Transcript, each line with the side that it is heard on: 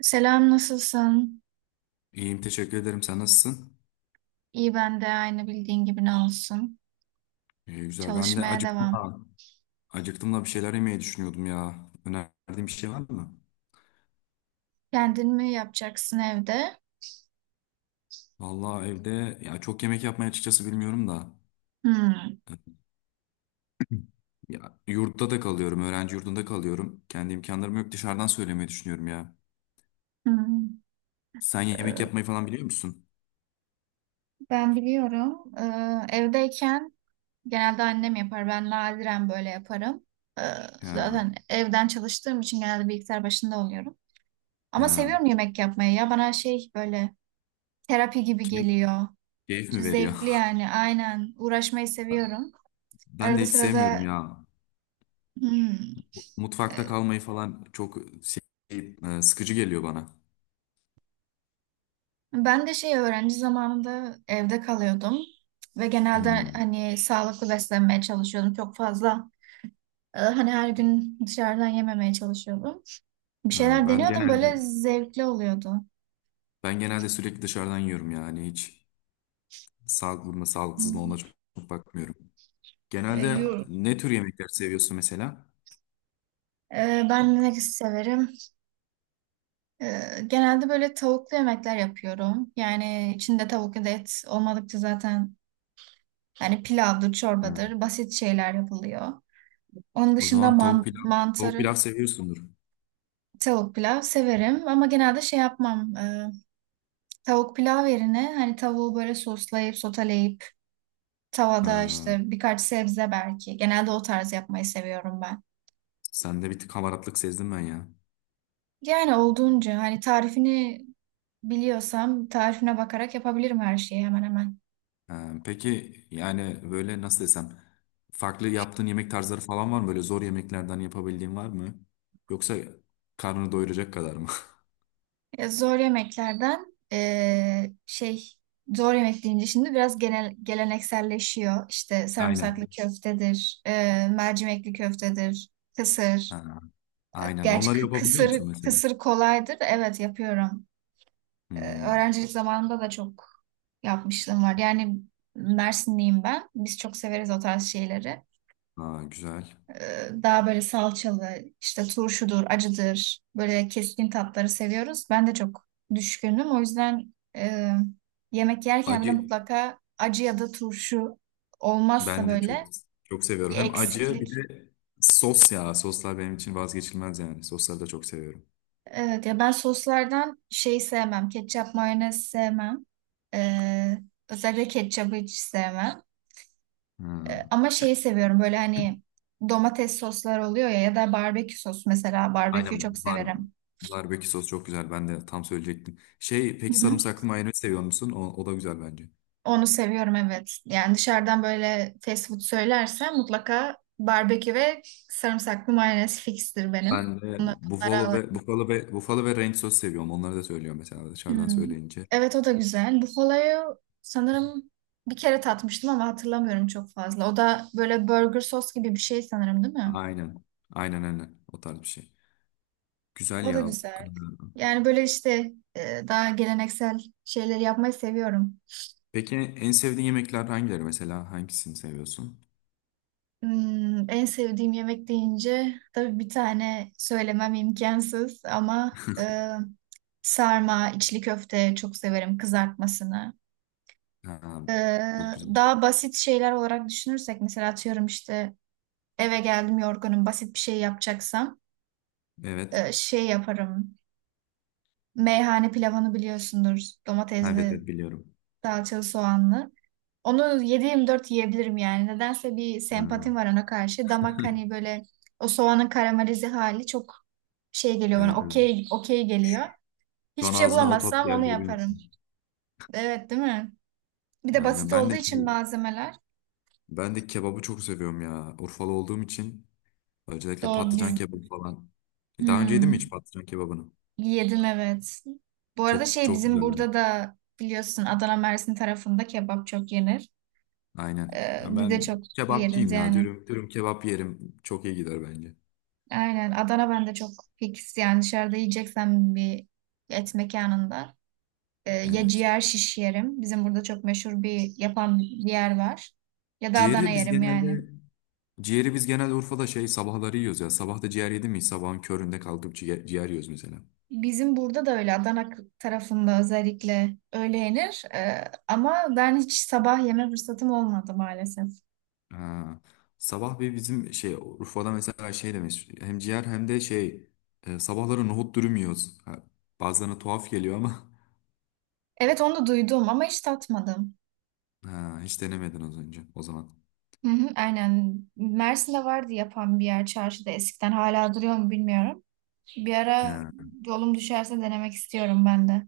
right: Selam, nasılsın?
left: İyiyim teşekkür ederim. Sen nasılsın?
right: İyi ben de aynı bildiğin gibi ne olsun.
left: İyi, güzel. Ben de
right: Çalışmaya
left: acıktım
right: devam.
left: da, acıktım da bir şeyler yemeyi düşünüyordum ya. Önerdiğin bir şey var mı?
right: Kendin mi yapacaksın evde?
left: Vallahi evde ya çok yemek yapmayı açıkçası bilmiyorum da.
right: Hmm.
left: Ya, yurtta da kalıyorum. Öğrenci yurdunda kalıyorum. Kendi imkanlarım yok. Dışarıdan söylemeyi düşünüyorum ya.
right: Hmm.
left: Sen yemek
right: Ee,
left: yapmayı falan biliyor musun?
right: Ben biliyorum. Evdeyken genelde annem yapar. Ben nadiren böyle yaparım. Ee,
left: Ha,
right: zaten evden çalıştığım için genelde bilgisayar başında oluyorum. Ama
left: ha.
right: seviyorum yemek yapmayı. Ya bana şey böyle terapi gibi
left: Keyif,
right: geliyor.
left: keyif mi
right: Zevkli
left: veriyor?
right: yani aynen. Uğraşmayı seviyorum.
left: Ben de
right: Arada
left: hiç sevmiyorum
right: sırada.
left: ya.
right: hmm,
left: Mutfakta
right: e,
left: kalmayı falan çok sıkıcı geliyor bana.
right: Ben de şey öğrenci zamanında evde kalıyordum ve genelde
left: Hmm.
right: hani sağlıklı beslenmeye çalışıyordum. Çok fazla hani her gün dışarıdan yememeye çalışıyordum. Bir
left: Ha,
right: şeyler
left: ben
right: deniyordum,
left: genelde
right: böyle zevkli oluyordu.
left: Ben genelde sürekli dışarıdan yiyorum yani hiç sağlıklı mı sağlıksız mı ona
right: Hmm.
left: çok bakmıyorum.
right: E,
left: Genelde
right: yu-
left: ne tür yemekler seviyorsun mesela?
right: ben ne severim? E, genelde böyle tavuklu yemekler yapıyorum. Yani içinde tavuk ya da et olmadıkça zaten hani pilavdır,
left: Ha.
right: çorbadır, basit şeyler yapılıyor. Onun
left: O
right: dışında
left: zaman
right: man
left: tavuk
right: mantarı.
left: pilav seviyorsundur.
right: Tavuk pilav severim ama genelde şey yapmam. Tavuk pilav yerine hani tavuğu böyle soslayıp soteleyip tavada
left: Ha,
right: işte birkaç sebze belki. Genelde o tarz yapmayı seviyorum ben.
left: sende bir tık hamaratlık sezdim ben ya.
right: Yani olduğunca hani tarifini biliyorsam tarifine bakarak yapabilirim her şeyi hemen hemen.
left: Ha, peki yani böyle nasıl desem farklı yaptığın yemek tarzları falan var mı? Böyle zor yemeklerden yapabildiğin var mı? Yoksa karnını doyuracak kadar mı?
right: Zor yemeklerden zor yemek deyince şimdi biraz genel gelenekselleşiyor. İşte sarımsaklı
left: Aynen.
right: köftedir, mercimekli köftedir, kısır.
left: Ha, aynen.
right: Gerçi
left: Onları
right: kı-
left: yapabiliyor
right: kısır,
left: musun mesela?
right: kısır kolaydır. Evet, yapıyorum. Ee,
left: Hmm.
right: öğrencilik zamanımda da çok yapmışlığım var. Yani Mersinliyim ben. Biz çok severiz o tarz şeyleri.
left: Ha, güzel.
right: Daha böyle salçalı, işte turşudur, acıdır. Böyle keskin tatları seviyoruz. Ben de çok düşkünüm. O yüzden yemek yerken bile
left: Acı
right: mutlaka acı ya da turşu olmazsa
left: Ben de
right: böyle
left: çok
right: bir
left: seviyorum. Hem acı bir
right: eksiklik.
left: de sos ya. Soslar benim için vazgeçilmez yani. Sosları da çok seviyorum.
right: Evet ya, ben soslardan şeyi sevmem. Ketçap, mayonez sevmem. Ee, özellikle ketçabı hiç sevmem.
left: Hmm.
right: Ama şeyi seviyorum, böyle hani domates soslar oluyor ya ya da barbekü sos mesela. Barbeküyü çok
left: Aynen bar
right: severim.
left: barbekü sos çok güzel. Ben de tam söyleyecektim. Şey
right: Hı
left: peki
right: hı.
left: sarımsaklı mayonez seviyor musun? O da güzel bence.
right: Onu seviyorum, evet. Yani dışarıdan böyle fast food söylersem mutlaka barbekü ve sarımsaklı mayonez fikstir benim.
left: Ben de
right: Bunlar- Bunlara
left: buffalo ve ranch sos seviyorum. Onları da söylüyorum mesela dışarıdan
right: Hmm.
left: söyleyince.
right: Evet, o da güzel. Buffalo'yu sanırım bir kere tatmıştım ama hatırlamıyorum çok fazla. O da böyle burger sos gibi bir şey sanırım, değil mi?
left: Aynen. Aynen. O tarz bir şey. Güzel
right: O da
left: ya.
right: güzel. Yani böyle işte daha geleneksel şeyleri yapmayı seviyorum.
left: Peki en sevdiğin yemekler hangileri mesela? Hangisini seviyorsun?
right: En sevdiğim yemek deyince tabii bir tane söylemem imkansız ama sarma, içli köfte çok severim kızartmasını.
left: Ha,
right: E,
left: çok güzel.
right: daha basit şeyler olarak düşünürsek, mesela atıyorum işte eve geldim yorgunum. Basit bir şey yapacaksam
left: Evet.
right: şey yaparım. Meyhane pilavını biliyorsundur.
left: Ha, evet
right: Domatesli,
left: evet biliyorum.
right: salçalı, soğanlı. Onu 7-24 yiyebilirim yani. Nedense bir
left: Ha.
right: sempatim var ona karşı. Damak hani böyle o soğanın karamelize hali çok şey geliyor
left: Evet
right: bana.
left: evet.
right: Okey, okey geliyor.
left: Şu an
right: Hiçbir şey
left: ağzıma o tat
right: bulamazsam onu
left: geldi biliyor
right: yaparım.
left: musun?
right: Evet, değil mi? Bir de
left: Aynen
right: basit
left: ben
right: olduğu
left: de
right: için
left: şey,
right: malzemeler.
left: ben de kebabı çok seviyorum ya. Urfalı olduğum için özellikle
right: Doğru
left: patlıcan
right: biz.
left: kebabı falan. Daha önce yedin mi hiç
right: Hmm.
left: patlıcan kebabını?
right: Yedim, evet. Bu arada
left: Çok
right: şey
left: çok
right: bizim
left: güzel bence.
right: burada da biliyorsun Adana Mersin tarafında kebap çok yenir.
left: Aynen.
right: Ee,
left: Ya
right: biz de
left: ben
right: çok yeriz
left: kebapçıyım ya.
right: yani.
left: Dürüm kebap yerim. Çok iyi gider bence.
right: Aynen Adana, ben de çok fix yani dışarıda yiyeceksem bir et mekanında ya
left: Evet.
right: ciğer şiş yerim. Bizim burada çok meşhur bir yapan bir yer var. Ya da Adana
left: Ciğeri biz
right: yerim yani.
left: genelde ciğeri biz genelde Urfa'da şey sabahları yiyoruz ya. Sabah da ciğer yedin mi? Sabahın köründe kalkıp ciğer yiyoruz mesela.
right: Bizim burada da öyle Adana k- tarafında özellikle öyle yenir. Ama ben hiç sabah yeme fırsatım olmadı maalesef.
left: Ha. Sabah bir bizim şey Urfa'da mesela şey demiş hem ciğer hem de sabahları nohut dürüm yiyoruz. Ha, bazılarına tuhaf geliyor ama
right: Evet, onu da duydum ama hiç tatmadım.
left: ha, hiç denemedin az önce o zaman.
right: Hı hı, aynen. Mersin'de vardı yapan bir yer çarşıda eskiden. Hala duruyor mu bilmiyorum. Bir ara
left: Ha,
right: yolum düşerse denemek istiyorum ben de.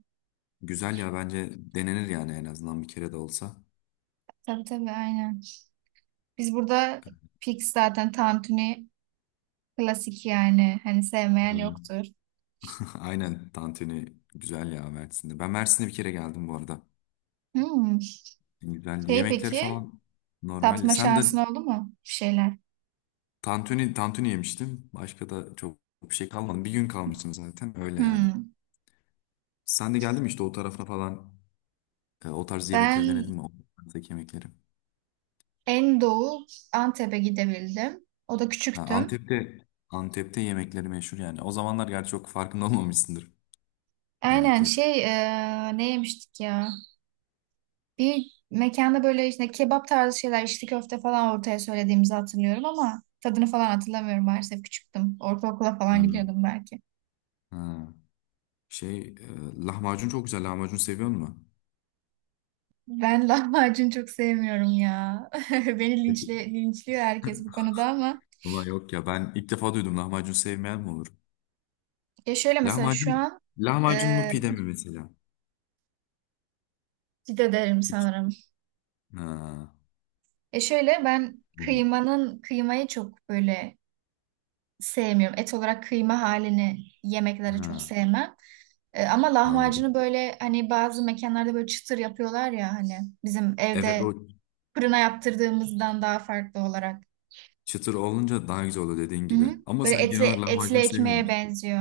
left: güzel ya bence denenir yani en azından bir kere de olsa.
right: Tabii tabii, aynen. Biz burada fix zaten tantuni klasik yani. Hani sevmeyen
left: Hmm.
right: yoktur.
left: Aynen tantuni güzel ya Mersin'de. Ben Mersin'e bir kere geldim bu arada.
right: Hmm.
left: Güzel
right: Şey
left: yemekler
right: peki
left: falan normal.
right: tatma
left: Sen de
right: şansın oldu mu bir şeyler?
left: tantuni yemiştim. Başka da çok bir şey kalmadı. Bir gün kalmıştım zaten öyle yani.
right: Hmm.
left: Sen de geldin mi işte o tarafa falan? O tarz yemekleri denedin
right: Ben
left: mi? O tarzdaki yemekleri.
right: en doğu Antep'e gidebildim. O da
left: Ha,
right: küçüktüm.
left: Antep'te yemekleri meşhur yani. O zamanlar gerçi çok farkında olmamışsındır
right: Aynen
left: yemekleri.
right: şey ne yemiştik ya? Bir mekanda böyle işte kebap tarzı şeyler, içli köfte falan ortaya söylediğimizi hatırlıyorum ama tadını falan hatırlamıyorum maalesef, küçüktüm. Ortaokula falan
left: Hmm.
right: gidiyordum belki.
left: Ha. Lahmacun çok güzel. Lahmacun seviyor musun?
right: Ben lahmacun çok sevmiyorum ya. Beni
left: Peki.
right: linçliyor herkes bu konuda ama.
left: Ama yok ya ben ilk defa duydum lahmacun sevmeyen mi olur?
right: Ya şöyle mesela şu
left: Lahmacun
right: an
left: lahmacun mu
right: e,
left: pide mi mesela?
right: ciddi ederim
left: İç-
right: sanırım.
left: Ha,
right: Şöyle ben
left: bu-
right: kıymayı çok böyle sevmiyorum. Et olarak kıyma halini yemeklere
left: ha,
right: çok sevmem. Ama
left: anladım.
right: lahmacunu böyle hani bazı mekanlarda böyle çıtır yapıyorlar ya hani bizim
left: Evet o
right: evde fırına yaptırdığımızdan daha farklı olarak.
left: çıtır olunca daha güzel oluyor dediğin
right: Hı
left: gibi.
right: hı.
left: Ama
right: Böyle
left: sen genel
right: etli
left: olarak
right: etli
left: lahmacun
right: ekmeğe
left: sevmiyorsun.
right: benziyor.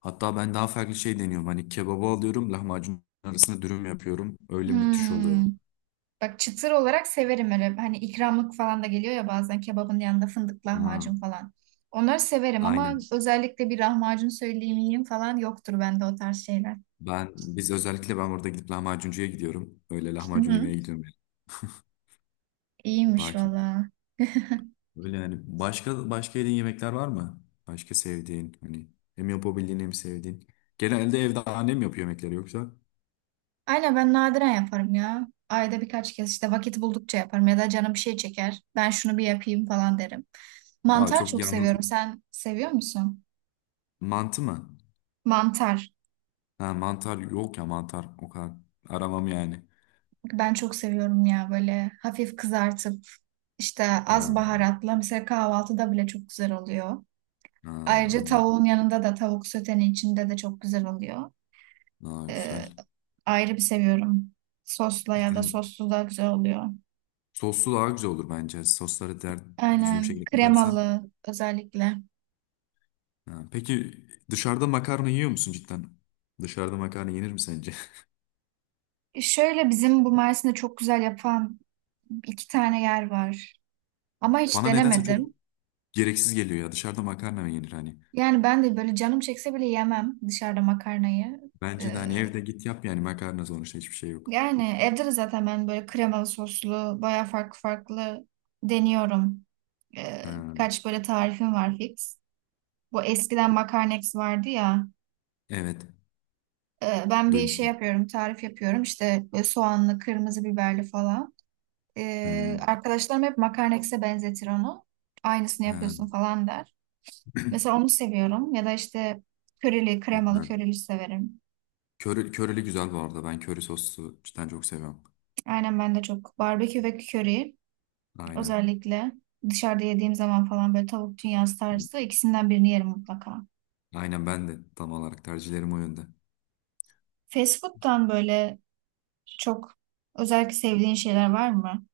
left: Hatta ben daha farklı şey deniyorum. Hani kebabı alıyorum, lahmacun arasına dürüm yapıyorum. Öyle müthiş
right: Hmm.
left: oluyor.
right: Bak, çıtır olarak severim öyle. Hani ikramlık falan da geliyor ya bazen kebabın yanında fındık
left: Ha,
right: lahmacun falan. Onları severim ama
left: aynen.
right: özellikle bir lahmacun söyleyeyim yiyeyim falan yoktur bende o tarz şeyler.
left: Biz özellikle ben orada gidip lahmacuncuya gidiyorum. Öyle
right: Hı
left: lahmacun
right: hı.
left: yemeye gidiyorum yani. Daha
right: İyiymiş
left: ki
right: valla.
left: öyle yani. Başka yediğin yemekler var mı? Başka sevdiğin hani hem yapabildiğin hem sevdiğin. Genelde evde annem yapıyor yemekleri yoksa
right: Aynen, ben nadiren yaparım ya. Ayda birkaç kez işte vakit buldukça yaparım ya da canım bir şey çeker. Ben şunu bir yapayım falan derim.
left: daha
right: Mantar
left: çok
right: çok
left: yalnız
right: seviyorum. Sen seviyor musun?
left: mantı mı?
right: Mantar.
left: Ha, mantar yok ya mantar o kadar aramam yani.
right: Ben çok seviyorum ya, böyle hafif kızartıp işte az
left: Ha,
right: baharatla mesela kahvaltıda bile çok güzel oluyor.
left: ha,
right: Ayrıca
left: anladım.
right: tavuğun yanında da tavuk sötenin içinde de çok güzel oluyor.
left: Daha
right: Ee,
left: güzel.
right: ayrı bir seviyorum. Sosla ya da sossuz da güzel oluyor.
left: Soslu daha güzel olur bence. Düzgün bir
right: Aynen,
left: şekilde katarsan.
right: kremalı özellikle.
left: Ha, peki dışarıda makarna yiyor musun cidden? Dışarıda makarna yenir mi sence?
right: Şöyle bizim bu Mersin'de çok güzel yapan iki tane yer var. Ama hiç
left: Bana nedense çok
right: denemedim.
left: gereksiz geliyor ya. Dışarıda makarna mı yenir hani?
right: Yani ben de böyle canım çekse bile yemem dışarıda makarnayı.
left: Bence de
right: Ee,
left: hani evde git yap yani makarna sonuçta hiçbir şey yok.
right: yani evde de zaten ben böyle kremalı soslu baya farklı farklı deniyorum. Ee,
left: Ha,
right: birkaç böyle tarifim var fix. Bu eskiden Makarnex vardı ya.
left: evet.
right: Ben bir şey
left: Duymuştum.
right: yapıyorum, tarif yapıyorum. İşte böyle soğanlı, kırmızı biberli falan. Ee,
left: Hmm,
right: arkadaşlarım hep Makarnex'e benzetir onu. Aynısını
left: ha.
right: yapıyorsun falan der. Mesela onu seviyorum. Ya da işte körili, kremalı
left: Güzel.
right: körili severim.
left: Körili güzel bu arada. Ben köri soslu cidden çok seviyorum.
right: Aynen, ben de çok. Barbekü ve köri
left: Aynen.
right: özellikle dışarıda yediğim zaman falan böyle tavuk dünyası tarzı ikisinden birini yerim mutlaka.
left: Aynen ben de tam olarak tercihlerim o yönde.
right: Fast food'tan böyle çok özellikle sevdiğin şeyler var mı?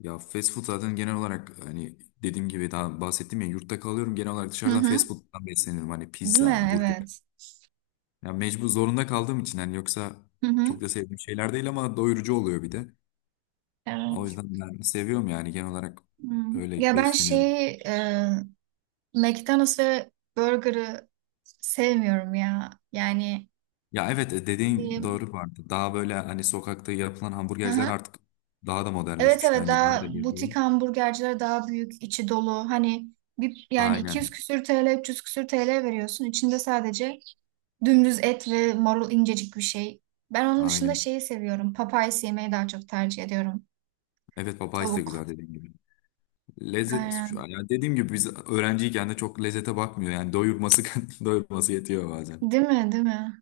left: Ya fast food zaten genel olarak hani dediğim gibi daha bahsettim ya yurtta kalıyorum genel olarak
right: Hı
left: dışarıdan fast
right: hı.
left: food'dan besleniyorum hani
right: Değil mi?
left: pizza, burger.
right: Evet.
left: Ya mecbur zorunda kaldığım için hani yoksa
right: Hı
left: çok
right: hı.
left: da sevdiğim şeyler değil ama doyurucu oluyor bir de. O
right: Evet.
left: yüzden ben seviyorum yani genel olarak
right: Hmm.
left: öyle
right: Ya ben
left: besleniyorum.
right: şeyi McDonald's ve Burger'ı sevmiyorum ya. Yani
left: Dediğin
right: diyeyim.
left: doğru vardı. Daha böyle hani sokakta yapılan
right: Hı
left: hamburgerciler
right: hı.
left: artık daha da
right: Evet
left: modernleşmiş
right: evet,
left: bence daha da
right: daha
left: yapıyor.
right: butik hamburgerciler daha büyük, içi dolu. Hani bir yani 200
left: Aynen.
right: küsür TL, 300 küsür TL veriyorsun. İçinde sadece dümdüz et ve marul incecik bir şey. Ben onun dışında
left: Aynen.
right: şeyi seviyorum. Papayas yemeyi daha çok tercih ediyorum.
left: Evet Popeyes de
right: Tavuk.
left: güzel dediğin gibi. Lezzet şu an
right: Aynen.
left: yani dediğim gibi biz öğrenciyken de çok lezzete bakmıyor yani doyurması doyurması yetiyor bazen.
right: Değil mi? Değil mi?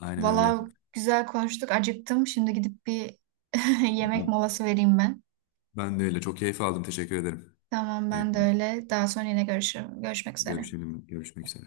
left: Aynen öyle.
right: Valla, güzel konuştuk. Acıktım. Şimdi gidip bir yemek
left: Ben,
right: molası vereyim ben.
left: ben de öyle çok keyif aldım teşekkür ederim.
right: Tamam, ben de
left: Keyifli.
right: öyle. Daha sonra yine görüşürüm. Görüşmek üzere.
left: Görüşelim görüşmek üzere.